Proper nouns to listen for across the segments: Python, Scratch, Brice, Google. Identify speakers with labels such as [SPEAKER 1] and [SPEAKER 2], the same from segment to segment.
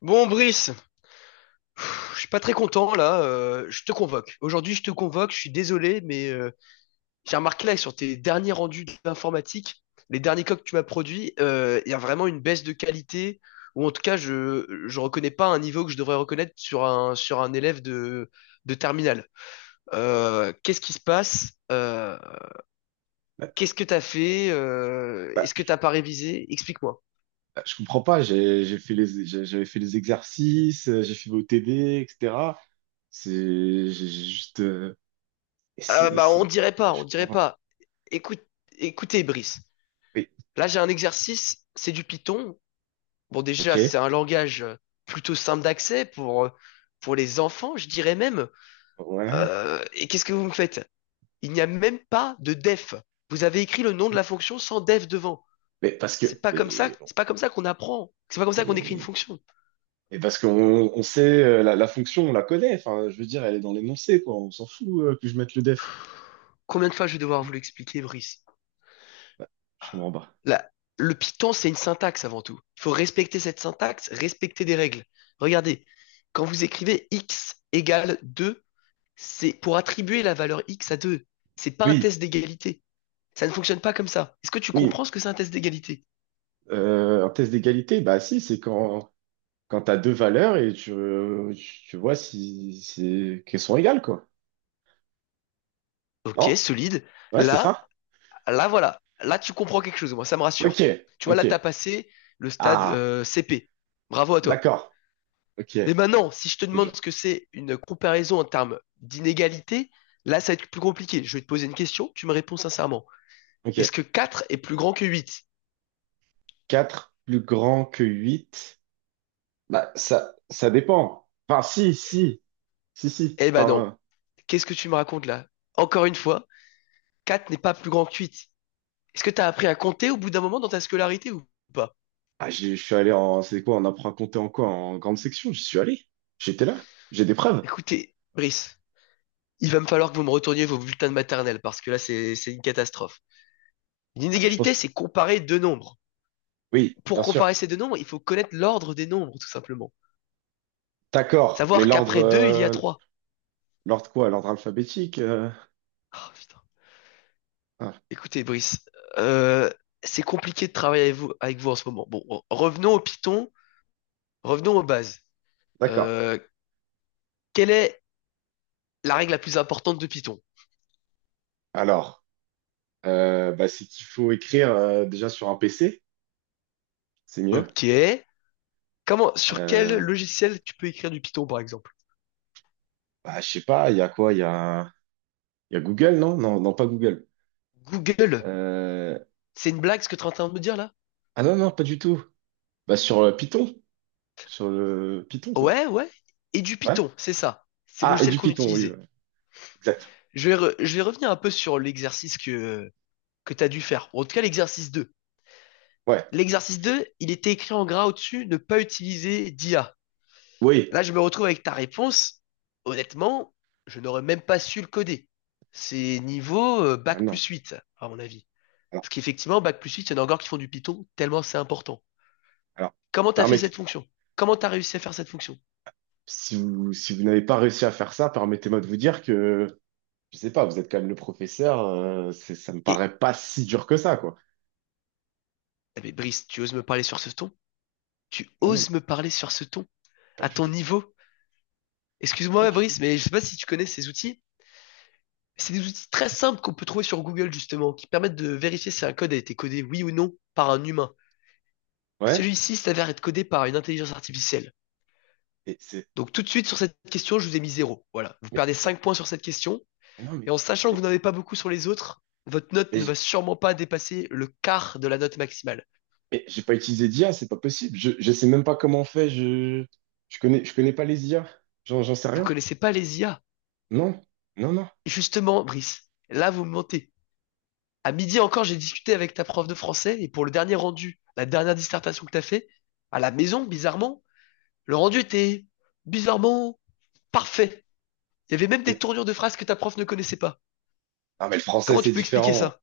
[SPEAKER 1] Bon, Brice, je suis pas très content là. Je te convoque. Aujourd'hui, je te convoque. Je suis désolé, mais j'ai remarqué là que sur tes derniers rendus d'informatique, les derniers coques que tu m'as produits, il y a vraiment une baisse de qualité. Ou en tout cas, je reconnais pas un niveau que je devrais reconnaître sur un élève de terminale. Qu'est-ce qui se passe?
[SPEAKER 2] Bah,
[SPEAKER 1] Qu'est-ce que t'as fait?
[SPEAKER 2] bah,
[SPEAKER 1] Est-ce que t'as pas révisé? Explique-moi.
[SPEAKER 2] bah, je comprends pas. J'avais fait les exercices, j'ai fait vos TD, etc. C'est j'ai juste
[SPEAKER 1] Ah
[SPEAKER 2] et
[SPEAKER 1] bah on
[SPEAKER 2] c'est
[SPEAKER 1] dirait
[SPEAKER 2] Bah,
[SPEAKER 1] pas,
[SPEAKER 2] je
[SPEAKER 1] on dirait
[SPEAKER 2] comprends pas.
[SPEAKER 1] pas. Écoute, Écoutez, Brice.
[SPEAKER 2] Oui,
[SPEAKER 1] Là, j'ai un exercice, c'est du Python. Bon,
[SPEAKER 2] ok,
[SPEAKER 1] déjà, c'est un langage plutôt simple d'accès pour les enfants, je dirais même.
[SPEAKER 2] ouais,
[SPEAKER 1] Et qu'est-ce que vous me faites? Il n'y a même pas de def. Vous avez écrit le nom de
[SPEAKER 2] oui.
[SPEAKER 1] la fonction sans def devant.
[SPEAKER 2] Mais parce
[SPEAKER 1] C'est
[SPEAKER 2] que
[SPEAKER 1] pas comme ça,
[SPEAKER 2] mais bon,
[SPEAKER 1] c'est pas comme ça qu'on apprend. C'est pas comme ça qu'on écrit une
[SPEAKER 2] et,
[SPEAKER 1] fonction.
[SPEAKER 2] et parce qu'on on sait, la fonction, on la connaît. Enfin, je veux dire, elle est dans l'énoncé, quoi. On s'en fout, que je mette le def.
[SPEAKER 1] Combien de fois je vais devoir vous
[SPEAKER 2] Hein.
[SPEAKER 1] l'expliquer, Brice?
[SPEAKER 2] Bah, je comprends pas.
[SPEAKER 1] Là, le Python, c'est une syntaxe avant tout. Il faut respecter cette syntaxe, respecter des règles. Regardez, quand vous écrivez x égale 2. C'est pour attribuer la valeur x à 2. C'est pas un
[SPEAKER 2] Oui,
[SPEAKER 1] test d'égalité. Ça ne fonctionne pas comme ça. Est-ce que tu
[SPEAKER 2] oui.
[SPEAKER 1] comprends ce que c'est un test d'égalité?
[SPEAKER 2] Un test d'égalité, bah si, c'est quand t'as deux valeurs et tu vois si qu'elles sont égales, quoi.
[SPEAKER 1] Ok,
[SPEAKER 2] Non?
[SPEAKER 1] solide.
[SPEAKER 2] Ouais, c'est
[SPEAKER 1] Là,
[SPEAKER 2] ça?
[SPEAKER 1] là, voilà. Là, tu comprends quelque chose, moi, ça me
[SPEAKER 2] Ok,
[SPEAKER 1] rassure. Tu vois,
[SPEAKER 2] ok.
[SPEAKER 1] là, tu as passé le stade
[SPEAKER 2] Ah,
[SPEAKER 1] CP. Bravo à toi.
[SPEAKER 2] d'accord. Ok,
[SPEAKER 1] Mais maintenant, si je te
[SPEAKER 2] c'est dur.
[SPEAKER 1] demande ce que c'est une comparaison en termes d'inégalité, là, ça va être plus compliqué. Je vais te poser une question, tu me réponds sincèrement. Est-ce
[SPEAKER 2] Ok.
[SPEAKER 1] que 4 est plus grand que 8?
[SPEAKER 2] Quatre plus grand que huit? Bah, ça dépend. Enfin, si, si, si, si.
[SPEAKER 1] Eh ben non.
[SPEAKER 2] Enfin,
[SPEAKER 1] Qu'est-ce que tu me racontes là? Encore une fois, 4 n'est pas plus grand que 8. Est-ce que t'as appris à compter au bout d'un moment dans ta scolarité ou pas?
[SPEAKER 2] ah, je suis allé en, c'est quoi, on apprend à compter en quoi? En grande section, j'y suis allé. J'étais là. J'ai des preuves.
[SPEAKER 1] Écoutez, Brice, il va me falloir que vous me retourniez vos bulletins de maternelle parce que là, c'est une catastrophe. Une
[SPEAKER 2] Ah, bah, je pense
[SPEAKER 1] inégalité,
[SPEAKER 2] que,
[SPEAKER 1] c'est comparer deux nombres.
[SPEAKER 2] oui, bien
[SPEAKER 1] Pour
[SPEAKER 2] sûr.
[SPEAKER 1] comparer ces deux nombres, il faut connaître l'ordre des nombres, tout simplement.
[SPEAKER 2] D'accord. Mais
[SPEAKER 1] Savoir
[SPEAKER 2] l'ordre,
[SPEAKER 1] qu'après deux, il y a trois.
[SPEAKER 2] l'ordre quoi? L'ordre alphabétique? euh,
[SPEAKER 1] Ah, putain.
[SPEAKER 2] ah,
[SPEAKER 1] Écoutez, Brice, euh, c'est compliqué de travailler avec vous, en ce moment. Bon, revenons au Python, revenons aux bases.
[SPEAKER 2] d'accord.
[SPEAKER 1] Euh, Quelle est la règle la plus importante de Python?
[SPEAKER 2] Alors. Bah, c'est qu'il faut écrire déjà sur un PC, c'est mieux.
[SPEAKER 1] Ok. Sur quel
[SPEAKER 2] Euh,
[SPEAKER 1] logiciel tu peux écrire du Python, par exemple?
[SPEAKER 2] bah, je sais pas, il y a quoi? Il y a Google, non? Non, non, pas Google.
[SPEAKER 1] Google.
[SPEAKER 2] Euh,
[SPEAKER 1] C'est une blague ce que tu es en train de me dire là?
[SPEAKER 2] ah non, non, pas du tout. Bah, sur Python, sur le Python, quoi.
[SPEAKER 1] Ouais, ouais. Et du
[SPEAKER 2] Ouais.
[SPEAKER 1] Python, c'est ça. C'est le
[SPEAKER 2] Ah, et
[SPEAKER 1] logiciel
[SPEAKER 2] du
[SPEAKER 1] qu'on
[SPEAKER 2] Python, oui,
[SPEAKER 1] utilisait.
[SPEAKER 2] ouais. Exact.
[SPEAKER 1] Je vais revenir un peu sur l'exercice que tu as dû faire. Bon, en tout cas, l'exercice 2.
[SPEAKER 2] Ouais,
[SPEAKER 1] L'exercice 2, il était écrit en gras au-dessus, ne pas utiliser d'IA.
[SPEAKER 2] oui.
[SPEAKER 1] Là, je me retrouve avec ta réponse. Honnêtement, je n'aurais même pas su le coder. C'est niveau
[SPEAKER 2] Ah
[SPEAKER 1] bac
[SPEAKER 2] non.
[SPEAKER 1] plus 8, à mon avis.
[SPEAKER 2] Alors,
[SPEAKER 1] Parce qu'effectivement, bac plus 8, il y en a encore qui font du Python, tellement c'est important.
[SPEAKER 2] alors,
[SPEAKER 1] Comment t'as fait
[SPEAKER 2] permettez,
[SPEAKER 1] cette fonction? Comment t'as réussi à faire cette fonction?
[SPEAKER 2] si vous n'avez pas réussi à faire ça, permettez-moi de vous dire que, je sais pas, vous êtes quand même le professeur, ça me
[SPEAKER 1] Et
[SPEAKER 2] paraît pas si dur que ça, quoi.
[SPEAKER 1] Ah, mais Brice, tu oses me parler sur ce ton? Tu
[SPEAKER 2] Non, non,
[SPEAKER 1] oses me parler sur ce ton?
[SPEAKER 2] pas
[SPEAKER 1] À
[SPEAKER 2] du
[SPEAKER 1] ton
[SPEAKER 2] tout,
[SPEAKER 1] niveau?
[SPEAKER 2] pas
[SPEAKER 1] Excuse-moi,
[SPEAKER 2] du tout.
[SPEAKER 1] Brice, mais je sais pas si tu connais ces outils. C'est des outils très simples qu'on peut trouver sur Google, justement, qui permettent de vérifier si un code a été codé oui ou non par un humain. Et
[SPEAKER 2] Ouais.
[SPEAKER 1] celui-ci s'avère être codé par une intelligence artificielle.
[SPEAKER 2] Et c'est
[SPEAKER 1] Donc tout de suite sur cette question, je vous ai mis zéro. Voilà. Vous
[SPEAKER 2] Mais
[SPEAKER 1] perdez
[SPEAKER 2] ça,
[SPEAKER 1] 5 points sur cette question.
[SPEAKER 2] mais non,
[SPEAKER 1] Et en sachant que
[SPEAKER 2] mais,
[SPEAKER 1] vous n'en avez pas beaucoup sur les autres, votre note
[SPEAKER 2] mais
[SPEAKER 1] ne va
[SPEAKER 2] j'ai
[SPEAKER 1] sûrement pas dépasser le quart de la note maximale.
[SPEAKER 2] mais j'ai pas utilisé d'IA, c'est pas possible. Je sais même pas comment on fait. Je connais pas les IA. J'en sais
[SPEAKER 1] Vous
[SPEAKER 2] rien.
[SPEAKER 1] connaissez pas les IA.
[SPEAKER 2] Non, non, non.
[SPEAKER 1] Et justement, Brice, là vous me mentez. À midi encore, j'ai discuté avec ta prof de français et pour le dernier rendu, la dernière dissertation que t'as fait, à la maison, bizarrement, le rendu était bizarrement parfait. Il y avait même des
[SPEAKER 2] Et-
[SPEAKER 1] tournures de phrases que ta prof ne connaissait pas.
[SPEAKER 2] non, mais le français,
[SPEAKER 1] Comment tu
[SPEAKER 2] c'est
[SPEAKER 1] peux expliquer
[SPEAKER 2] différent.
[SPEAKER 1] ça?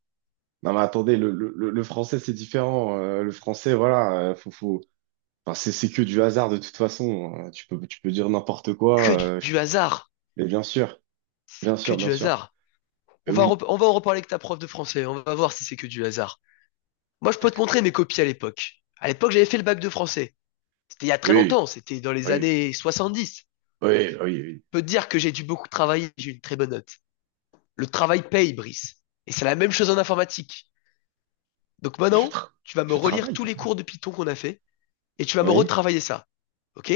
[SPEAKER 2] Non, mais attendez, le français, c'est différent. Le français, voilà, faut, enfin, c'est que du hasard de toute façon. Tu peux dire n'importe
[SPEAKER 1] Que
[SPEAKER 2] quoi.
[SPEAKER 1] du du hasard,
[SPEAKER 2] Mais bien sûr, bien
[SPEAKER 1] que
[SPEAKER 2] sûr, bien
[SPEAKER 1] du
[SPEAKER 2] sûr.
[SPEAKER 1] hasard.
[SPEAKER 2] Mais
[SPEAKER 1] On va,
[SPEAKER 2] oui,
[SPEAKER 1] rep- on va en reparler avec ta prof de français, on va voir si c'est que du hasard. Moi, je peux te
[SPEAKER 2] d'accord.
[SPEAKER 1] montrer mes copies à l'époque. À l'époque, j'avais fait le bac de français. C'était il y a très
[SPEAKER 2] Oui,
[SPEAKER 1] longtemps, c'était dans les
[SPEAKER 2] oui,
[SPEAKER 1] années 70. Je
[SPEAKER 2] oui, oui, oui.
[SPEAKER 1] peux te dire que j'ai dû beaucoup travailler, j'ai eu une très bonne note. Le travail paye, Brice. Et c'est la même chose en informatique. Donc
[SPEAKER 2] Mais je,
[SPEAKER 1] maintenant,
[SPEAKER 2] tra-
[SPEAKER 1] tu vas me
[SPEAKER 2] je
[SPEAKER 1] relire tous
[SPEAKER 2] travaille.
[SPEAKER 1] les cours de Python qu'on a fait et tu vas me
[SPEAKER 2] Oui.
[SPEAKER 1] retravailler ça. Ok?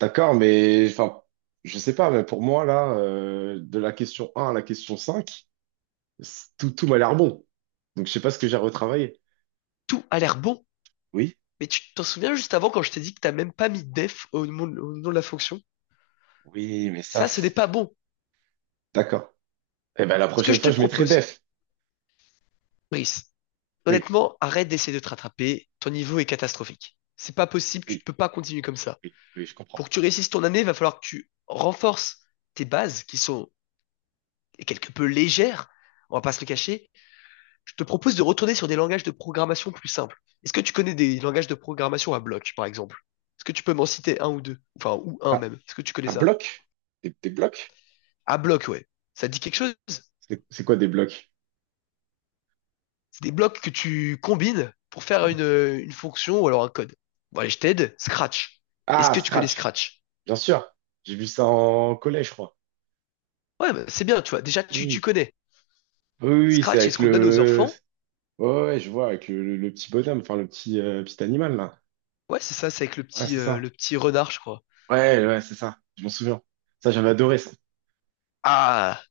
[SPEAKER 2] D'accord, mais enfin, je sais pas, mais pour moi, là, de la question un à la question 5, tout m'a l'air bon. Donc, je sais pas ce que j'ai retravaillé.
[SPEAKER 1] Tout a l'air bon.
[SPEAKER 2] Oui,
[SPEAKER 1] Mais tu t'en souviens juste avant quand je t'ai dit que t'as même pas mis def au nom de la fonction?
[SPEAKER 2] oui, mais ça,
[SPEAKER 1] Ça, ce n'est pas bon.
[SPEAKER 2] d'accord. Eh ben, la
[SPEAKER 1] Ce que
[SPEAKER 2] prochaine
[SPEAKER 1] je te
[SPEAKER 2] fois, je mettrai
[SPEAKER 1] propose,
[SPEAKER 2] def.
[SPEAKER 1] Brice,
[SPEAKER 2] Oui,
[SPEAKER 1] honnêtement, arrête d'essayer de te rattraper. Ton niveau est catastrophique. C'est pas possible, tu ne
[SPEAKER 2] oui,
[SPEAKER 1] peux pas continuer comme ça.
[SPEAKER 2] oui, oui, je
[SPEAKER 1] Pour
[SPEAKER 2] comprends.
[SPEAKER 1] que tu réussisses ton année, il va falloir que tu renforces tes bases qui sont quelque peu légères, on va pas se le cacher. Je te propose de retourner sur des langages de programmation plus simples. Est-ce que tu connais des langages de programmation à bloc, par exemple? Est-ce que tu peux m'en citer un ou deux? Enfin, ou un
[SPEAKER 2] Ah,
[SPEAKER 1] même. Est-ce que tu connais
[SPEAKER 2] un
[SPEAKER 1] ça?
[SPEAKER 2] bloc? Des blocs?
[SPEAKER 1] À bloc, ouais. Ça te dit quelque chose? C'est
[SPEAKER 2] C'est quoi des blocs?
[SPEAKER 1] des blocs que tu combines pour faire une fonction ou alors un code. Bon, allez, je t'aide. Scratch. Est-ce
[SPEAKER 2] Ah,
[SPEAKER 1] que tu connais
[SPEAKER 2] Scratch,
[SPEAKER 1] Scratch?
[SPEAKER 2] bien sûr. J'ai vu ça en collège, je crois.
[SPEAKER 1] Ouais, bah, c'est bien, tu vois. Déjà, tu
[SPEAKER 2] Oui,
[SPEAKER 1] connais.
[SPEAKER 2] oui, oui, oui, c'est
[SPEAKER 1] Scratch, c'est
[SPEAKER 2] avec
[SPEAKER 1] ce qu'on donne aux
[SPEAKER 2] le...
[SPEAKER 1] enfants.
[SPEAKER 2] Ouais, ouais, je vois, avec le petit bonhomme, enfin, le petit, petit animal, là.
[SPEAKER 1] Ouais, c'est ça, c'est avec le
[SPEAKER 2] Ah,
[SPEAKER 1] petit,
[SPEAKER 2] c'est
[SPEAKER 1] euh,
[SPEAKER 2] ça.
[SPEAKER 1] le petit renard, je crois.
[SPEAKER 2] Ouais, ouais, c'est ça. Je m'en souviens. Ça, j'avais adoré ça.
[SPEAKER 1] Ah,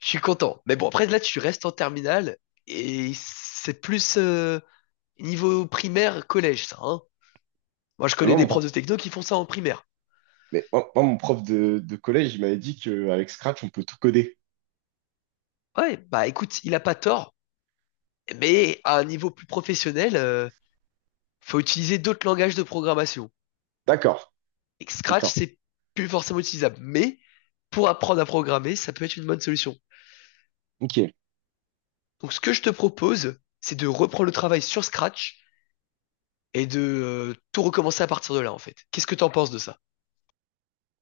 [SPEAKER 1] je suis content. Mais bon, après, là, tu restes en terminale et c'est plus, niveau primaire, collège, ça, hein. Moi, je
[SPEAKER 2] Mais moi,
[SPEAKER 1] connais
[SPEAKER 2] mon,
[SPEAKER 1] des profs
[SPEAKER 2] pro-
[SPEAKER 1] de techno qui font ça en primaire.
[SPEAKER 2] mais moi, moi, Mon prof de collège, il m'avait dit qu'avec Scratch, on peut tout coder.
[SPEAKER 1] Ouais, bah écoute, il a pas tort, mais à un niveau plus professionnel, faut utiliser d'autres langages de programmation.
[SPEAKER 2] D'accord,
[SPEAKER 1] Et Scratch,
[SPEAKER 2] d'accord.
[SPEAKER 1] c'est plus forcément utilisable, mais pour apprendre à programmer, ça peut être une bonne solution.
[SPEAKER 2] Ok.
[SPEAKER 1] Donc, ce que je te propose, c'est de reprendre le travail sur Scratch et de tout recommencer à partir de là, en fait. Qu'est-ce que t'en penses de ça?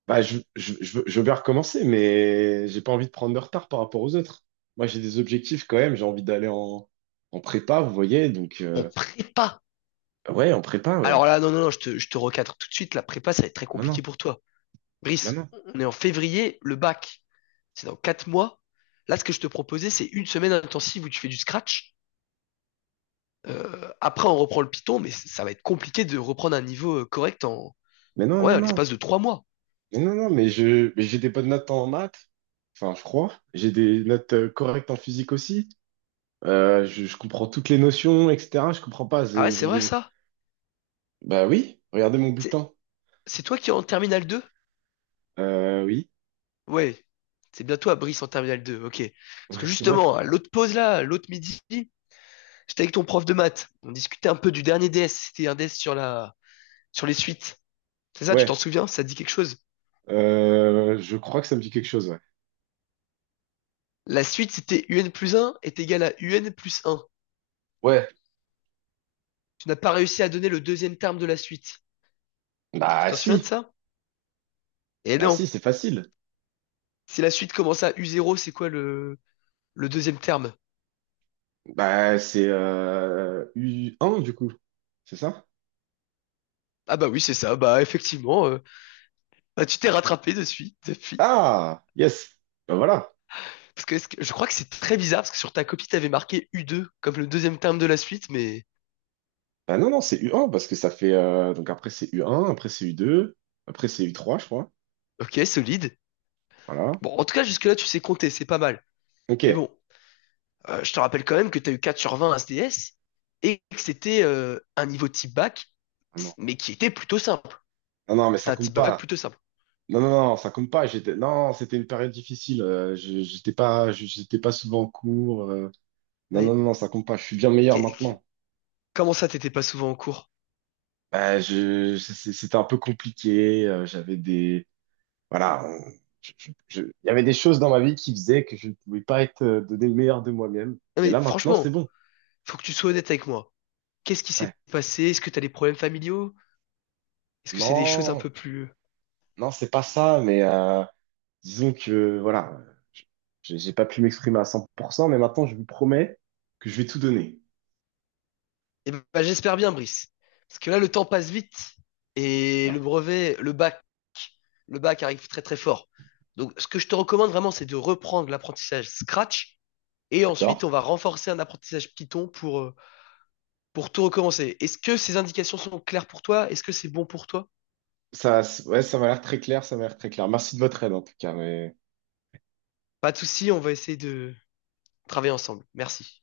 [SPEAKER 2] Bah, je veux bien recommencer, mais j'ai pas envie de prendre de retard par rapport aux autres. Moi, j'ai des objectifs quand même. J'ai envie d'aller en prépa, vous voyez. Donc,
[SPEAKER 1] En prépa.
[SPEAKER 2] ouais, en prépa, ouais.
[SPEAKER 1] Alors là, non, non, non, je te recadre tout de suite. La prépa, ça va être très
[SPEAKER 2] Ah,
[SPEAKER 1] compliqué
[SPEAKER 2] maintenant.
[SPEAKER 1] pour toi.
[SPEAKER 2] Ah,
[SPEAKER 1] Brice,
[SPEAKER 2] maintenant.
[SPEAKER 1] on est en février, le bac, c'est dans 4 mois. Là, ce que je te proposais, c'est une semaine intensive où tu fais du scratch. Après, on reprend le Python, mais ça va être compliqué de reprendre un niveau correct
[SPEAKER 2] Mais non,
[SPEAKER 1] ouais,
[SPEAKER 2] non,
[SPEAKER 1] en
[SPEAKER 2] non.
[SPEAKER 1] l'espace de 3 mois.
[SPEAKER 2] Mais non, non, mais j'ai des bonnes notes en maths. Enfin, je crois. J'ai des notes correctes en physique aussi. Je comprends toutes les notions, etc. Je comprends pas.
[SPEAKER 1] Ah ouais, c'est vrai ça?
[SPEAKER 2] Bah oui, regardez mon
[SPEAKER 1] C'est
[SPEAKER 2] bulletin.
[SPEAKER 1] c'est toi qui es en terminale 2.
[SPEAKER 2] Oui,
[SPEAKER 1] Ouais, c'est bien toi, Brice, en terminale 2. Ok. Parce
[SPEAKER 2] Ouais,
[SPEAKER 1] que
[SPEAKER 2] c'est moi.
[SPEAKER 1] justement, à l'autre midi, j'étais avec ton prof de maths. On discutait un peu du dernier DS. C'était un DS sur les suites. C'est ça, tu t'en
[SPEAKER 2] Ouais,
[SPEAKER 1] souviens? Ça te dit quelque chose?
[SPEAKER 2] Euh, Je crois que ça me dit quelque chose. Ouais.
[SPEAKER 1] La suite, c'était UN plus un est égal à UN plus un.
[SPEAKER 2] Ouais.
[SPEAKER 1] Tu n'as pas réussi à donner le deuxième terme de la suite. Tu
[SPEAKER 2] Bah
[SPEAKER 1] t'en souviens de
[SPEAKER 2] si,
[SPEAKER 1] ça? Et
[SPEAKER 2] bah
[SPEAKER 1] non.
[SPEAKER 2] si, c'est facile.
[SPEAKER 1] Si la suite commence à u zéro, c'est quoi le deuxième terme?
[SPEAKER 2] Bah c'est U1 du coup, c'est ça?
[SPEAKER 1] Ah bah oui, c'est ça. Bah effectivement, tu t'es rattrapé dessus, depuis.
[SPEAKER 2] Ah, yes. Bah voilà.
[SPEAKER 1] Parce que, je crois que c'est très bizarre parce que sur ta copie, t'avais marqué u deux comme le deuxième terme de la suite, mais
[SPEAKER 2] Bah non, non, c'est U1 parce que donc après c'est U1, après c'est U2, après c'est U3, je crois.
[SPEAKER 1] ok, solide.
[SPEAKER 2] Voilà.
[SPEAKER 1] Bon, en tout cas, jusque-là, tu sais compter, c'est pas mal.
[SPEAKER 2] Ok.
[SPEAKER 1] Mais bon, je te rappelle quand même que t'as eu 4/20 à SDS et que c'était un niveau type bac,
[SPEAKER 2] Ah non,
[SPEAKER 1] mais qui était plutôt simple.
[SPEAKER 2] non, non, mais
[SPEAKER 1] C'était
[SPEAKER 2] ça
[SPEAKER 1] un
[SPEAKER 2] compte
[SPEAKER 1] type bac
[SPEAKER 2] pas.
[SPEAKER 1] plutôt simple.
[SPEAKER 2] Non, non, non, ça compte pas. J'étais, non, c'était une période difficile. J'étais pas, j'étais pas souvent en cours. Non, non,
[SPEAKER 1] Mais
[SPEAKER 2] non, non, ça compte pas. Je suis bien meilleur maintenant.
[SPEAKER 1] Comment ça, t'étais pas souvent en cours?
[SPEAKER 2] Bah, c'était un peu compliqué. J'avais des, voilà, il y avait des choses dans ma vie qui faisaient que je ne pouvais pas être, donner le meilleur de moi-même.
[SPEAKER 1] Non
[SPEAKER 2] Mais
[SPEAKER 1] mais
[SPEAKER 2] là, maintenant, c'est
[SPEAKER 1] franchement,
[SPEAKER 2] bon.
[SPEAKER 1] faut que tu sois honnête avec moi. Qu'est-ce qui s'est
[SPEAKER 2] Ouais.
[SPEAKER 1] passé? Est-ce que t'as des problèmes familiaux? Est-ce que c'est des choses un
[SPEAKER 2] Non,
[SPEAKER 1] peu plus...
[SPEAKER 2] non, c'est pas ça. Mais disons que, voilà, je- j'ai pas pu m'exprimer à 100%, mais maintenant, je vous promets que je vais tout donner.
[SPEAKER 1] Eh ben, j'espère bien, Brice. Parce que là, le temps passe vite et le
[SPEAKER 2] Ouais,
[SPEAKER 1] brevet, le bac arrive très très fort. Donc, ce que je te recommande vraiment, c'est de reprendre l'apprentissage Scratch et
[SPEAKER 2] d'accord?
[SPEAKER 1] ensuite, on va renforcer un apprentissage Python pour tout recommencer. Est-ce que ces indications sont claires pour toi? Est-ce que c'est bon pour toi?
[SPEAKER 2] Ça, ouais, ça m'a l'air très clair, ça m'a l'air très clair. Merci de votre aide en tout cas, mais.
[SPEAKER 1] Pas de souci, on va essayer de travailler ensemble. Merci.